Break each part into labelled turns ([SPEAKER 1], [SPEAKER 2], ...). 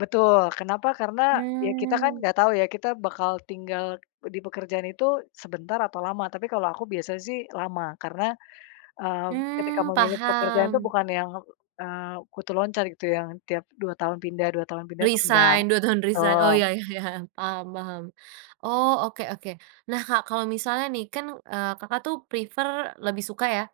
[SPEAKER 1] Betul. Kenapa, karena, ya kita kan
[SPEAKER 2] Mmm.
[SPEAKER 1] nggak tahu ya kita bakal tinggal di pekerjaan itu, sebentar atau lama. Tapi kalau aku biasa sih, lama, karena, eee, ketika
[SPEAKER 2] Mmm
[SPEAKER 1] memilih pekerjaan itu
[SPEAKER 2] paham.
[SPEAKER 1] bukan yang, eee, kutu loncat gitu ya, tiap dua tahun pindah dua tahun pindah, itu nggak.
[SPEAKER 2] Resign, 2 tahun resign.
[SPEAKER 1] Betul.
[SPEAKER 2] Oh iya iya, paham paham, oh oke oke. Nah Kak kalo misalnya nih, kan, eee, Kakak tuh prefer, lebih suka ya,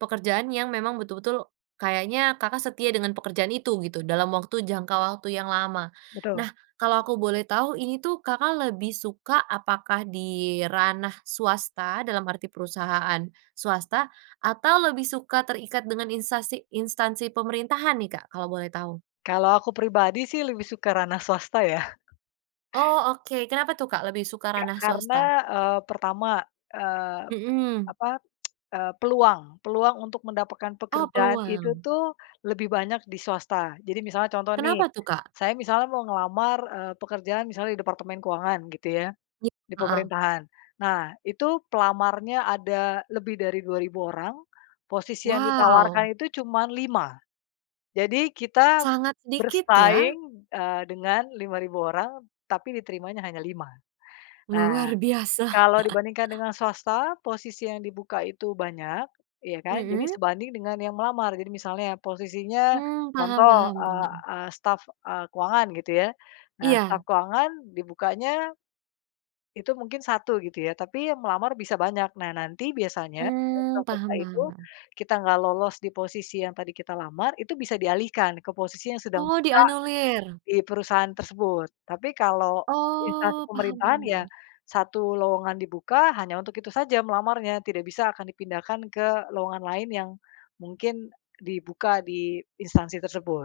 [SPEAKER 2] pekerjaan yang memang betul-betul, kayaknya Kakak setia dengan pekerjaan itu, gitu, dalam waktu jangka waktu yang lama.
[SPEAKER 1] Betul.
[SPEAKER 2] Nah, kalau aku boleh tahu, ini tuh Kakak lebih suka apakah di ranah swasta dalam arti perusahaan swasta, atau lebih suka terikat dengan instsasi instansi pemerintahan nih Kak kalau boleh tahu?
[SPEAKER 1] Kalau aku pribadi sih lebih suka ranah swasta ya.
[SPEAKER 2] Oh oke, kenapa tuh Kak lebih suka
[SPEAKER 1] Ya,
[SPEAKER 2] ranah
[SPEAKER 1] karena,
[SPEAKER 2] swasta?
[SPEAKER 1] eee, pertama, eee,
[SPEAKER 2] Mhm.
[SPEAKER 1] apa, peluang peluang untuk mendapatkan
[SPEAKER 2] Oh
[SPEAKER 1] pekerjaan itu
[SPEAKER 2] peluang.
[SPEAKER 1] tuh, lebih banyak di swasta. Jadi misalnya contoh nih,
[SPEAKER 2] Kenapa tuh Kak?
[SPEAKER 1] saya misalnya mau ngelamar, eee, pekerjaan misalnya di departemen keuangan gitu ya,
[SPEAKER 2] I
[SPEAKER 1] di
[SPEAKER 2] heeh.
[SPEAKER 1] pemerintahan. Nah, itu pelamarnya ada lebih dari 2.000 orang, posisi yang
[SPEAKER 2] Waw.
[SPEAKER 1] ditawarkan itu cuma 5. Jadi kita
[SPEAKER 2] Sangat dikit ya.
[SPEAKER 1] bersaing, eee, dengan 5.000 orang tapi diterimanya hanya 5. Nah,
[SPEAKER 2] Luar biasa.
[SPEAKER 1] kalau dibandingkan dengan swasta, posisi yang dibuka itu banyak, ya kan, jadi
[SPEAKER 2] Mhm.
[SPEAKER 1] sebanding dengan yang melamar. Jadi misalnya, posisinya,
[SPEAKER 2] Mmm paham
[SPEAKER 1] contoh,
[SPEAKER 2] paham
[SPEAKER 1] eee,
[SPEAKER 2] bun
[SPEAKER 1] ah, staf, e keuangan gitu ya. Nah staf
[SPEAKER 2] Iya.
[SPEAKER 1] keuangan dibukanya itu mungkin 1 gitu ya, tapi yang melamar bisa banyak. Nah nanti biasanya,
[SPEAKER 2] Mmm,
[SPEAKER 1] [unintelligible]
[SPEAKER 2] paham
[SPEAKER 1] itu,
[SPEAKER 2] paham paham.
[SPEAKER 1] kita nggak lolos di posisi yang tadi kita lamar, itu bisa dialihkan, ke posisi yang sedang
[SPEAKER 2] Oh,
[SPEAKER 1] buka
[SPEAKER 2] dianulir.
[SPEAKER 1] di perusahaan tersebut. Tapi kalau, instansi
[SPEAKER 2] Oh, paham
[SPEAKER 1] pemerintahan
[SPEAKER 2] paham
[SPEAKER 1] ya,
[SPEAKER 2] paham.
[SPEAKER 1] 1 lowongan dibuka hanya untuk itu saja melamarnya, tidak bisa akan dipindahkan ke lowongan lain yang mungkin dibuka di instansi tersebut.